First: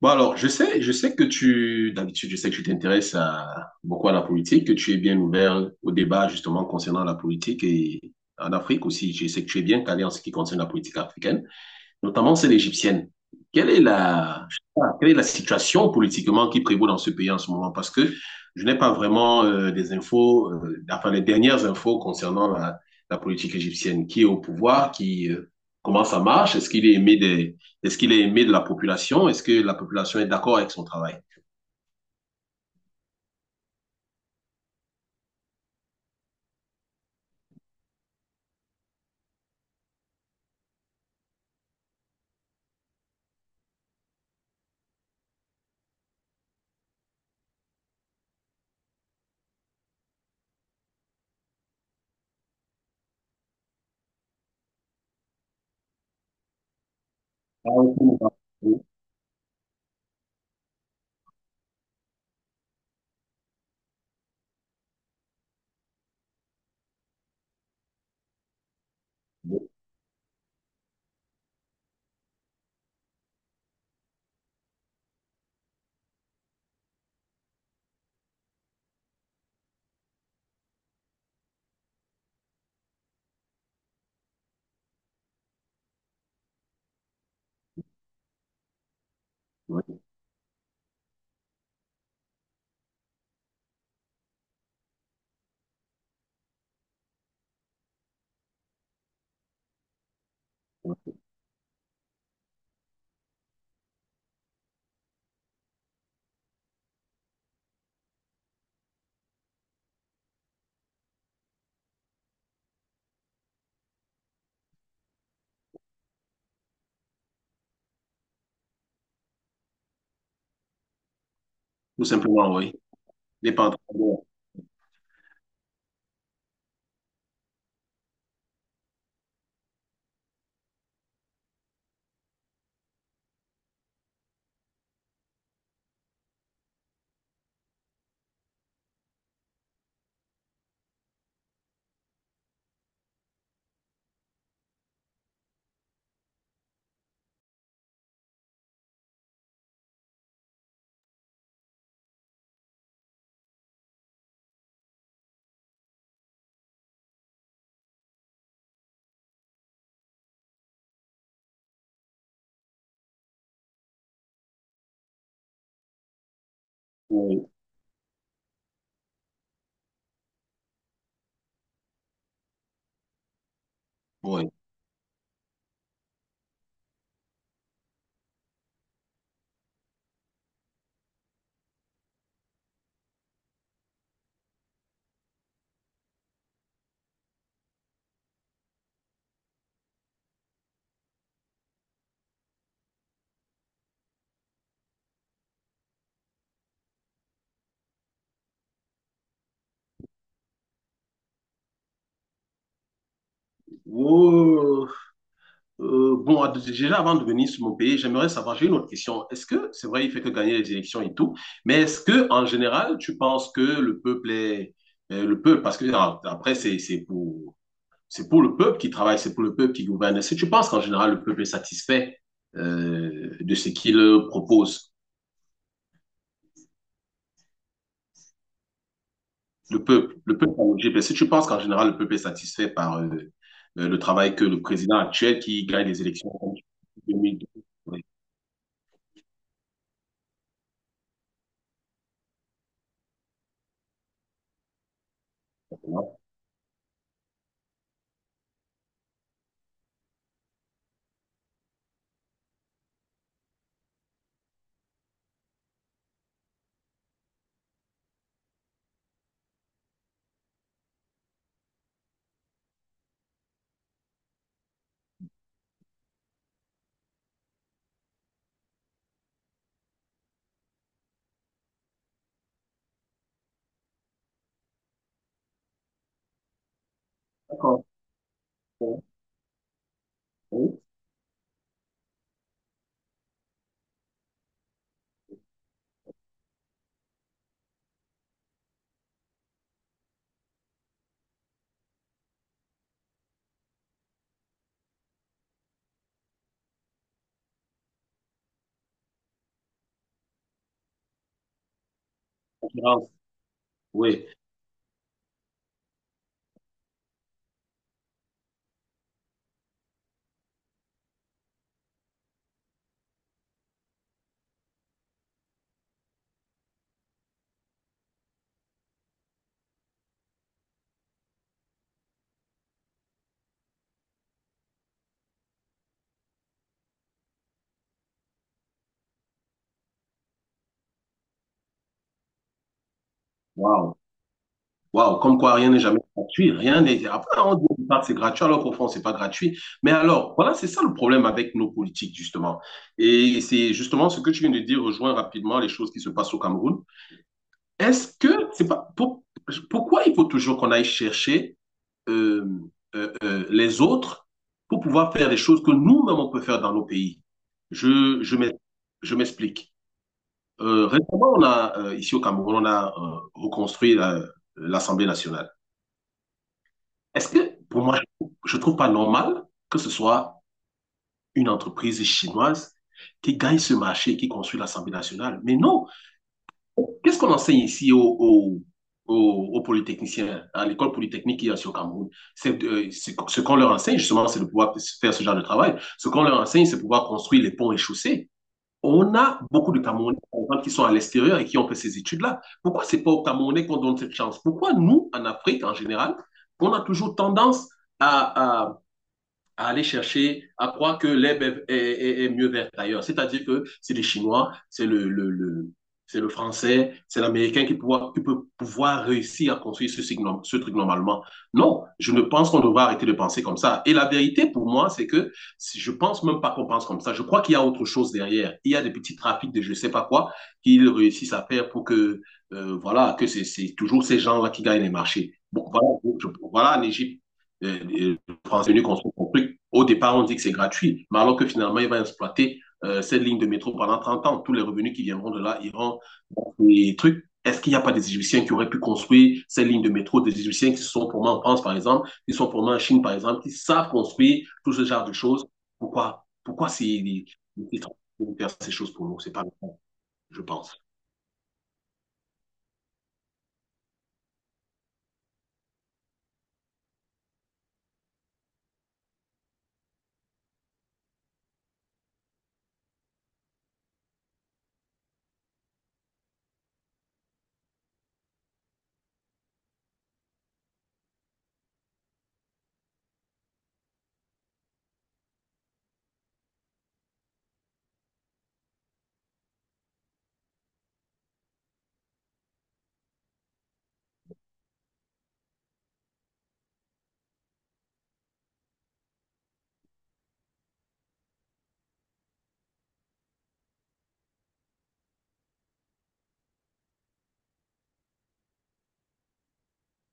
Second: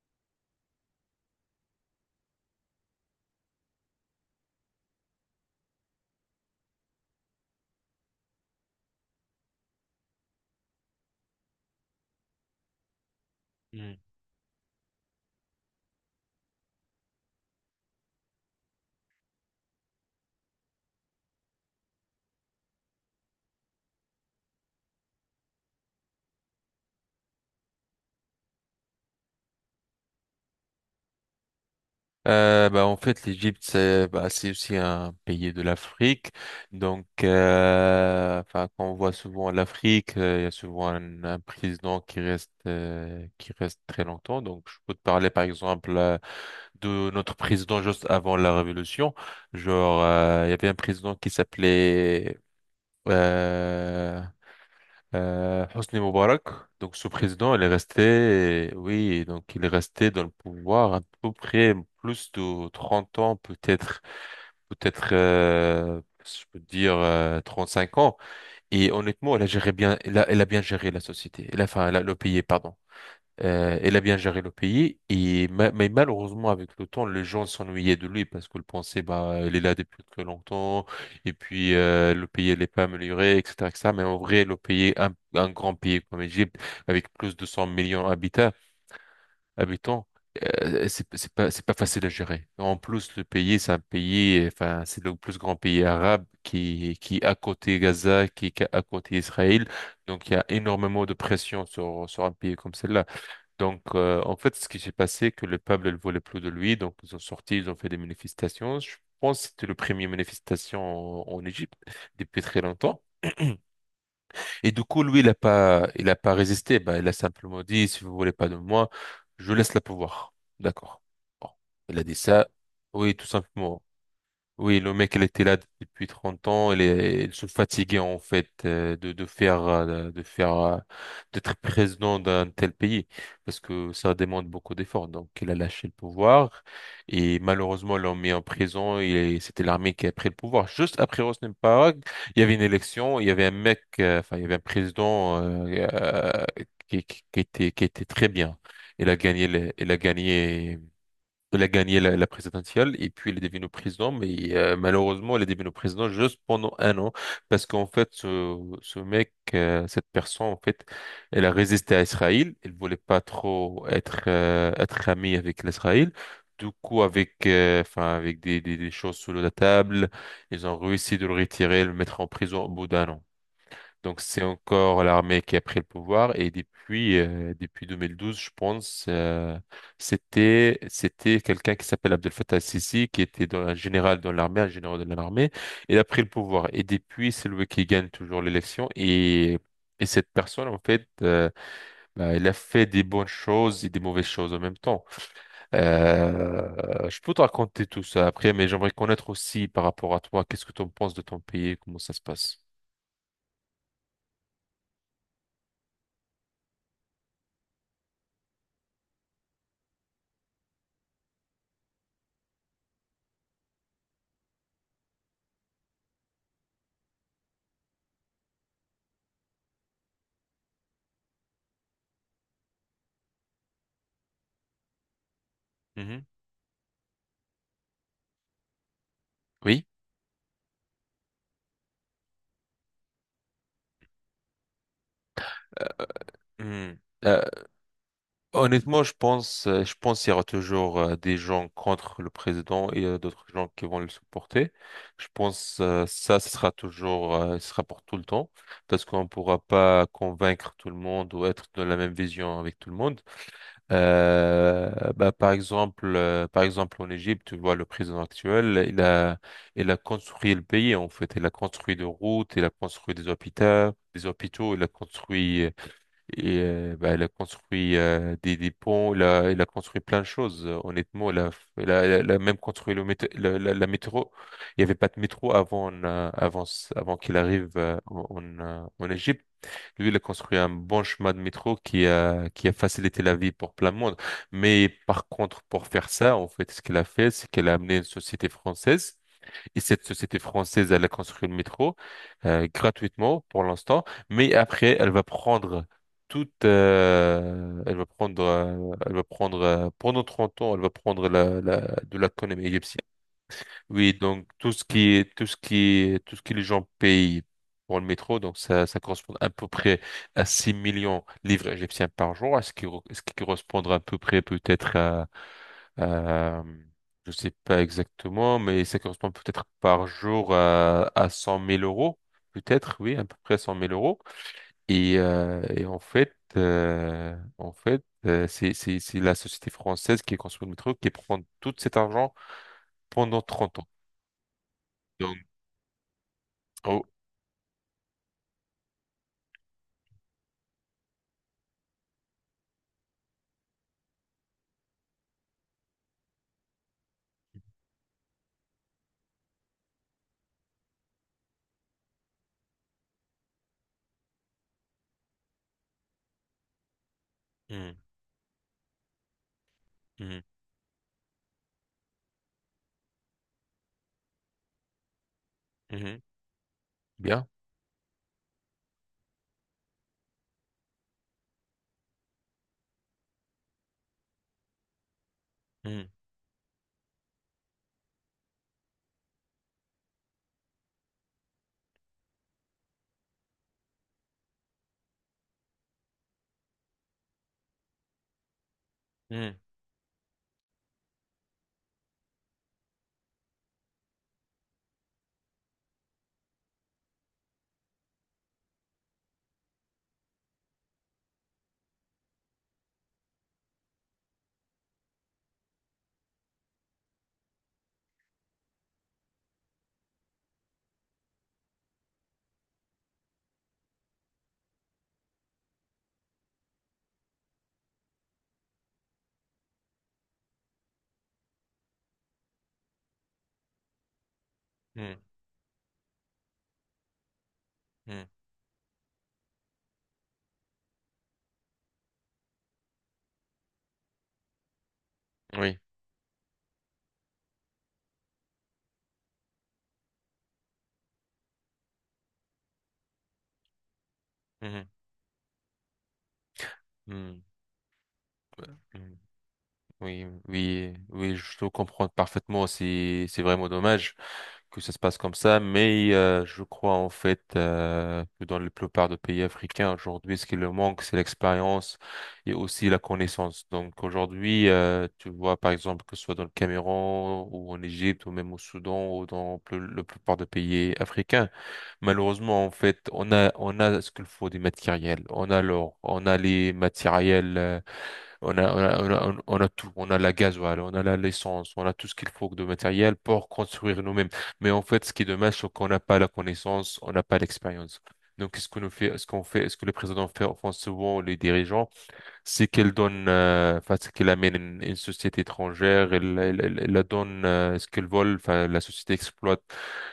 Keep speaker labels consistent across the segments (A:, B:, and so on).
A: Bon, alors, je sais que tu, d'habitude, je sais que tu t'intéresses à, beaucoup à la politique, que tu es bien ouvert au débat, justement, concernant la politique et en Afrique aussi. Je sais que tu es bien calé en ce qui concerne la politique africaine, notamment celle égyptienne. Quelle est
B: Mm.
A: la, je sais pas, quelle est la situation politiquement qui prévaut dans ce pays en ce moment? Parce que je n'ai pas vraiment des infos, enfin les dernières infos concernant la politique égyptienne. Qui est au pouvoir? Qui, comment ça marche? Est-ce qu'il est aimé de la population? Est-ce que la population est d'accord avec son travail?
B: En fait, l'Égypte, c'est aussi un pays de l'Afrique. Donc, quand on voit souvent l'Afrique, il y a souvent un président qui reste très longtemps. Donc, je peux te parler, par exemple, de notre président juste avant la Révolution. Genre, il y avait un président qui s'appelait… euh, Hosni Moubarak, donc ce président, il est
A: Ah, oui,
B: resté,
A: oui,
B: oui, donc il est resté dans le pouvoir à peu près plus de 30 ans, peut-être, je peux dire 5 ans. Et honnêtement, elle a géré bien, elle a bien géré la société, elle a- enfin la- le pays, pardon. Elle a bien géré le pays, et mais malheureusement, avec le temps, les gens s'ennuyaient de lui parce qu'ils pensaient bah elle est là depuis très longtemps et puis le pays elle est pas amélioré, etc, etc. Mais en vrai, le pays, un grand pays comme l'Égypte avec plus de 100 millions d'habitants
A: oui,
B: habitants c'est pas facile à gérer. En plus, le pays, c'est un pays, enfin c'est le plus grand pays arabe qui est à côté Gaza, qui est à côté Israël. Donc il y a énormément de
A: oui.
B: pression sur un pays comme celle-là. Donc, en fait, ce qui s'est passé, que le peuple ne voulait plus de lui. Donc, ils ont sorti, ils ont fait des manifestations. Je pense que c'était le premier manifestation en Égypte depuis très longtemps. Et du coup, lui, il a pas résisté. Bah, il a simplement dit, si vous voulez pas de moi, je laisse le pouvoir. D'accord. Bon. Il a
A: Tout
B: dit ça.
A: simplement, oui.
B: Oui, tout
A: Il n'est pas en train
B: simplement.
A: de-
B: Oui, le mec, il était là depuis 30 ans. Il, est, il se fatiguait en fait, de faire, d'être président d'un tel pays parce que ça demande beaucoup d'efforts. Donc, il a lâché le pouvoir et malheureusement, ils l'ont mis en prison. Et c'était l'armée qui a pris le pouvoir. Juste après Hosni Mubarak, il y avait une élection. Il y avait un mec, il y avait un président, qui était très bien. Il a gagné, elle a gagné la présidentielle, et puis elle est devenue président, mais malheureusement, elle est devenue président juste pendant un an, parce qu'en fait, ce mec, cette personne, en fait, elle a résisté à Israël. Elle voulait pas trop être, amie avec l'Israël. Du coup, avec,
A: Oui.
B: des choses sous la table, ils ont réussi de le retirer, et le mettre en prison au bout d'un an. Donc c'est
A: Oui.
B: encore l'armée qui a pris le pouvoir, et depuis, depuis 2012 je pense, c'était quelqu'un qui s'appelle Abdel Fattah el-Sisi, qui était un général dans l'armée, un général de l'armée il a pris le pouvoir, et depuis c'est lui qui gagne toujours l'élection. Et cette personne en fait, bah, elle a fait des bonnes choses et des mauvaises choses en même temps. Je peux te raconter tout ça après, mais j'aimerais connaître aussi par rapport à toi qu'est-ce que tu en penses de ton pays, comment ça se passe.
A: Oh. Bon, déjà avant de venir sur mon pays, j'aimerais savoir, j'ai une autre question. Est-ce que, c'est vrai, il fait que gagner les élections et tout, mais est-ce que, en général, tu penses que le peuple est, le peuple, parce que ah, après, c'est pour le peuple qui travaille, c'est pour le peuple qui gouverne. Est-ce que tu penses qu'en général, le peuple est satisfait, de ce qu'il propose?
B: Mhm. Oui.
A: Le peuple en Égypte, est-ce que tu penses qu'en général, le peuple est satisfait par, le travail que le président actuel qui gagne les élections en
B: Hmm. Euh,
A: 2012,
B: Honnêtement, je pense, qu'il y aura toujours, des gens contre le président, et d'autres gens qui vont le supporter. Je pense, ça, ce sera toujours, ce sera pour tout le temps, parce qu'on ne pourra pas convaincre tout le monde ou être de la même vision avec tout le monde. Euh, Par exemple, en Égypte, tu vois le président actuel, il a construit le pays en fait, il a construit des routes, il a construit des hôpitaux, il a construit, et bah, elle a construit, des ponts, elle a construit plein de choses. Honnêtement, elle a même construit le métro, la métro. Il n'y avait pas de métro avant, avant qu'il arrive,
A: d'accord. Oui.
B: en Égypte. Lui, il a construit un
A: Oui.
B: bon chemin de métro qui a facilité la vie pour plein de monde. Mais par contre, pour faire ça, en fait, ce qu'elle a fait, c'est qu'elle a amené une société française, et cette société française, elle a construit le métro, gratuitement pour l'instant, mais après, elle va prendre toute, elle va prendre pendant 30 ans, elle va prendre de l'économie égyptienne.
A: Concurrence.
B: Oui,
A: Oui.
B: donc tout ce que les gens payent pour le métro, donc ça correspond à peu près à 6 millions de livres égyptiens par jour, à ce qui, ce qui correspondra à peu près peut-être à, euh, je sais pas exactement, mais ça correspond peut-être par jour à 100 000 euros, peut-être, oui, à peu près 100 000 euros. Et, c'est la société française qui est construite le métro qui prend tout cet argent pendant 30 ans.
A: Waouh. Waouh.
B: Donc,
A: Comme quoi, rien n'est jamais gratuit. Rien
B: oh,
A: n'est. Après, on dit au départ que c'est gratuit, alors qu'au fond, c'est pas gratuit. Mais alors, voilà, c'est ça le problème avec nos politiques, justement. Et c'est justement ce que tu viens de dire, rejoint rapidement les choses qui se passent au Cameroun. Est-ce que c'est pas. Pour- Pourquoi il faut toujours qu'on aille chercher euh, les autres pour pouvoir faire des choses que nous-mêmes on peut faire dans nos pays.
B: hmm,
A: Je, je m'ex- je m'explique.
B: hmm,
A: Récemment, on a, ici au Cameroun, on a reconstruit la- l'Assemblée nationale.
B: hmm,
A: Est-ce
B: bien,
A: que, pour moi, je ne trouve pas normal que ce soit une entreprise chinoise qui gagne ce marché, et qui construit l'Assemblée nationale? Mais non!
B: hmm,
A: Qu'est-ce qu'on enseigne ici aux polytechniciens, à l'école polytechnique qu'il y a sur Cameroun? C'est, ce qu'on leur enseigne, justement, c'est de pouvoir faire ce genre de travail. Ce qu'on leur enseigne, c'est de pouvoir construire les ponts et chaussées. On a
B: hmm,
A: beaucoup de Camerounais qui sont à l'extérieur et qui ont fait ces études-là. Pourquoi c'est pas aux Camerounais qu'on donne cette chance? Pourquoi nous, en Afrique, en général, on a toujours tendance à. à, à aller chercher, à croire que l'herbe est, est- est mieux verte ailleurs. C'est-à-dire que c'est les Chinois, c'est le- c'est le Français, c'est l'Américain qui peut pouvoir réussir à construire ce truc normalement. Non, je ne pense qu'on devrait arrêter de penser comme ça. Et la vérité pour moi, c'est que si- je ne pense même pas qu'on pense comme ça. Je crois qu'il y a autre chose derrière. Il y a des petits trafics de je ne sais pas quoi qu'ils réussissent à faire pour que, voilà, que c'est toujours ces gens-là qui gagnent les
B: hmm,
A: marchés. Bon, voilà, je- voilà en Égypte. Euh,
B: hmm,
A: euh, transvenu qu'on se construit. Au départ, on dit que c'est gratuit, mais alors que finalement, il va exploiter cette ligne de métro pendant 30 ans. Tous les revenus qui viendront de là
B: oui,
A: iront dans les trucs. Est-ce qu'il n'y a pas des Égyptiens qui auraient pu construire ces lignes de métro, des Égyptiens qui sont pour moi en France, par exemple, qui sont pour moi en Chine, par exemple, qui savent construire tout
B: hmm,
A: ce genre de choses? Pourquoi c'est
B: hmm,
A: faire ces choses pour
B: hmm,
A: nous? C'est pas le cas,
B: oui,
A: je pense.
B: oui, oui, je te comprends parfaitement. C'est vraiment dommage que ça se passe comme ça, mais, je crois en fait, que dans la plupart des pays africains aujourd'hui, ce qui leur manque, c'est l'expérience et aussi la connaissance. Donc aujourd'hui, tu vois par exemple que ce soit dans le Cameroun, ou en Égypte, ou même au Soudan, ou dans la plupart des pays africains, malheureusement, en fait, on a ce qu'il faut des matériels, on a l'or, on a les matériels, on a tout. On a la gasoil, l'essence, on a tout ce qu'il faut de matériel pour construire nous-mêmes. Mais en fait, ce qui est dommage, c'est qu'on n'a pas la connaissance, on n'a pas l'expérience. Donc, ce qu'on nous fait, ce qu'on fait, ce que le président fait, enfin, souvent les dirigeants, c'est qu'elle donne, c'est qu'elle amène, une société étrangère, elle la donne, ce qu'elle vole, enfin, la société exploite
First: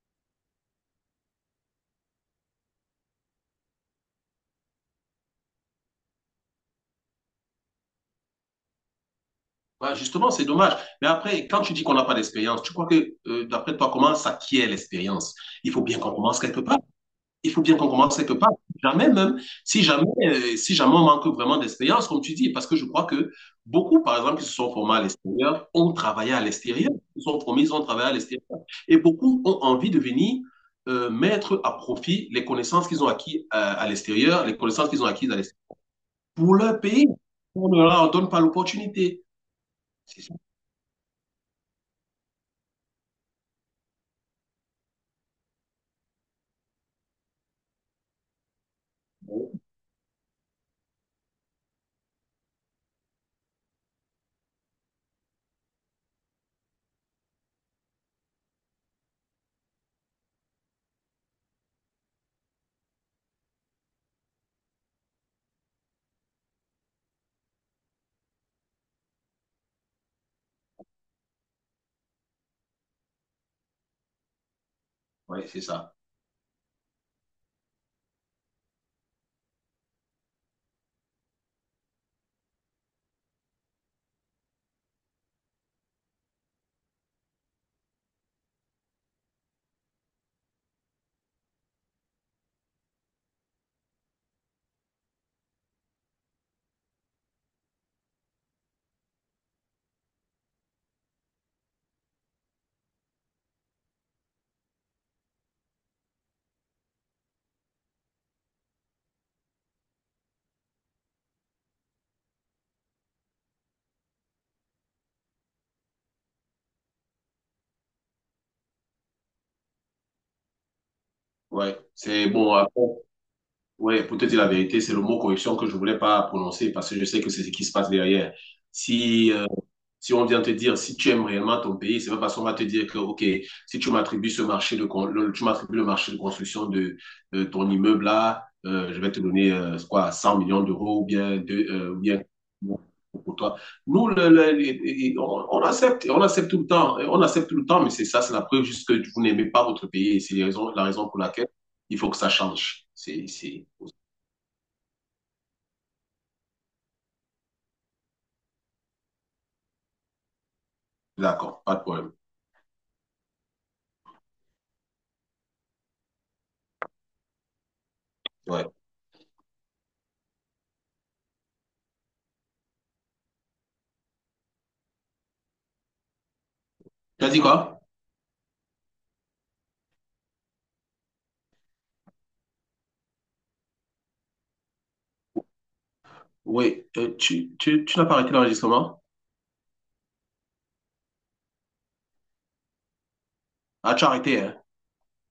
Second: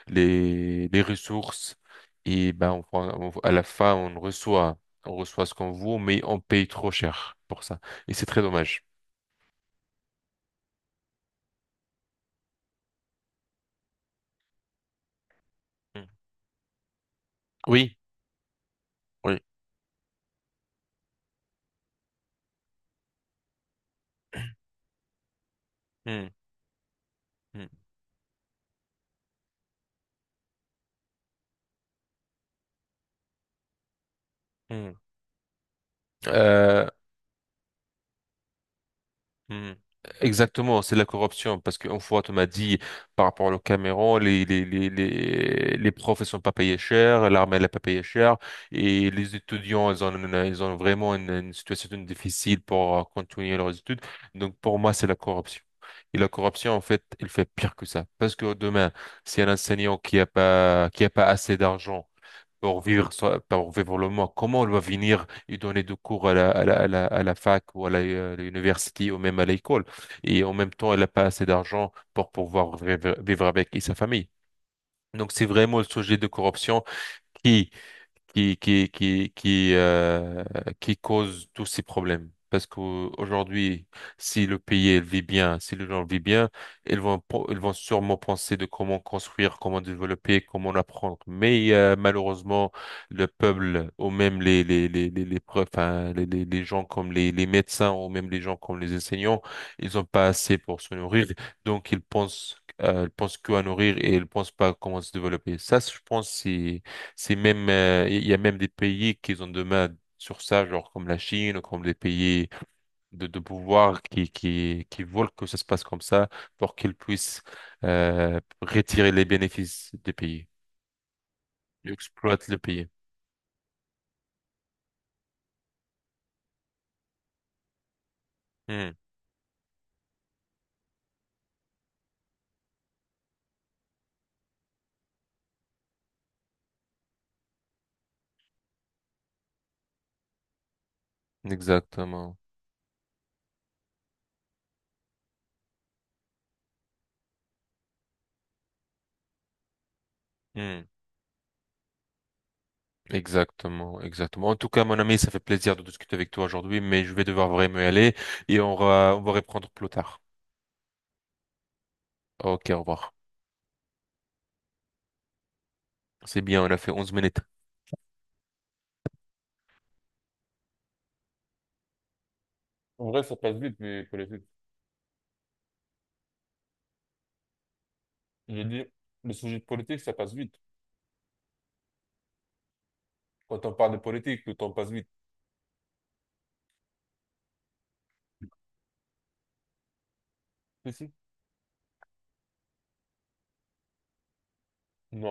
B: les ressources, et ben, on, à la fin, on reçoit, ce qu'on vaut, mais on paye trop cher pour ça. Et c'est très dommage.
A: Ouais, justement, c'est dommage. Mais après, quand tu dis qu'on n'a pas d'expérience, tu crois que, d'après toi, comment s'acquiert l'expérience? Il faut bien
B: Mm.
A: qu'on commence quelque part. Il faut bien qu'on
B: Oui,
A: commence quelque part. Jamais même,
B: oui.
A: si jamais, si jamais on manque vraiment d'expérience, comme tu dis, parce que je crois que beaucoup, par exemple, qui se sont formés à l'extérieur, ont
B: Mm,
A: travaillé à l'extérieur. Ils sont formés,
B: mm,
A: ils ont travaillé à l'extérieur. Et beaucoup ont envie de venir mettre à profit les connaissances qu'ils ont acquises à l'extérieur, les connaissances
B: mm.
A: qu'ils ont acquises à l'extérieur pour leur
B: Euh,
A: pays. On ne leur donne pas l'opportunité.
B: Mhm.
A: C'est ça.
B: Exactement, c'est de la corruption. Parce qu'une fois, tu m'as dit, par rapport au Cameroun, les profs, ils sont pas payés cher, l'armée, elle n'est pas payée cher, et les étudiants, ils ont, ils ont vraiment, une situation difficile pour, continuer leurs études. Donc, pour moi, c'est la corruption. Et la corruption, en fait, elle fait pire que ça. Parce que demain, si un enseignant qui a pas assez d'argent pour vivre, pour vivre le mois. Comment elle va venir, ils donnaient des cours à la fac, ou à l'université, ou même à l'école. Et en même temps, elle n'a pas assez d'argent pour pouvoir vivre, vivre avec et sa famille. Donc, c'est
A: Ouais, c'est
B: vraiment le
A: ça.
B: sujet de corruption qui qui qui qui qui euh, qui cause tous ces problèmes. Parce qu'aujourd'hui, si le pays il vit bien, si les gens vivent bien, ils vont sûrement penser de comment construire, comment développer, comment apprendre. Mais, malheureusement, le peuple, ou même les, preuves, hein, les gens comme les médecins, ou même les gens comme les enseignants, ils ont pas assez pour se nourrir. Donc ils pensent qu'à nourrir, et ils pensent pas à comment se développer. Ça, je pense, c'est même, il y a même des pays qui ont des mains sur ça, genre comme la Chine, ou comme des pays de pouvoir, qui veulent que ça se passe comme ça pour qu'ils puissent, retirer les bénéfices des pays.
A: Ouais.
B: Ils
A: C'est
B: exploitent
A: bon.
B: le
A: Après,
B: pays.
A: oui, pour te dire la vérité, c'est le mot corruption que je voulais pas prononcer parce que je sais que c'est ce qui se passe derrière.
B: Hmm,
A: Si, si on vient te dire, si tu aimes réellement ton pays, c'est pas parce qu'on va te dire que, OK, si tu m'attribues ce marché de, con- le, tu m'attribues le marché de construction de ton immeuble là, je vais te donner, quoi, 100 millions d'euros ou bien, deux, ou bien
B: exactement.
A: pour toi. Nous, le- on accepte tout le temps, on accepte tout le temps, mais c'est ça, c'est la preuve juste que vous n'aimez pas votre pays et c'est les raisons-
B: Hmm,
A: la raison pour laquelle il faut que ça change. C'est...
B: exactement, exactement. En tout cas, mon ami, ça fait plaisir de discuter avec toi aujourd'hui, mais je vais devoir vraiment y aller, et on va reprendre plus tard.
A: D'accord, pas de problème.
B: Ok, au revoir. C'est bien, on a fait 11 minutes.
A: Ouais.
B: En vrai, ça passe vite, mais pour les…
A: Tu as dit quoi?
B: J'ai dit, le sujet de politique, ça passe vite. Quand on parle de politique, le temps passe vite.
A: Oui, tu n'as pas arrêté l'enregistrement?
B: Si, si.
A: Ah, tu as arrêté, hein?
B: Non,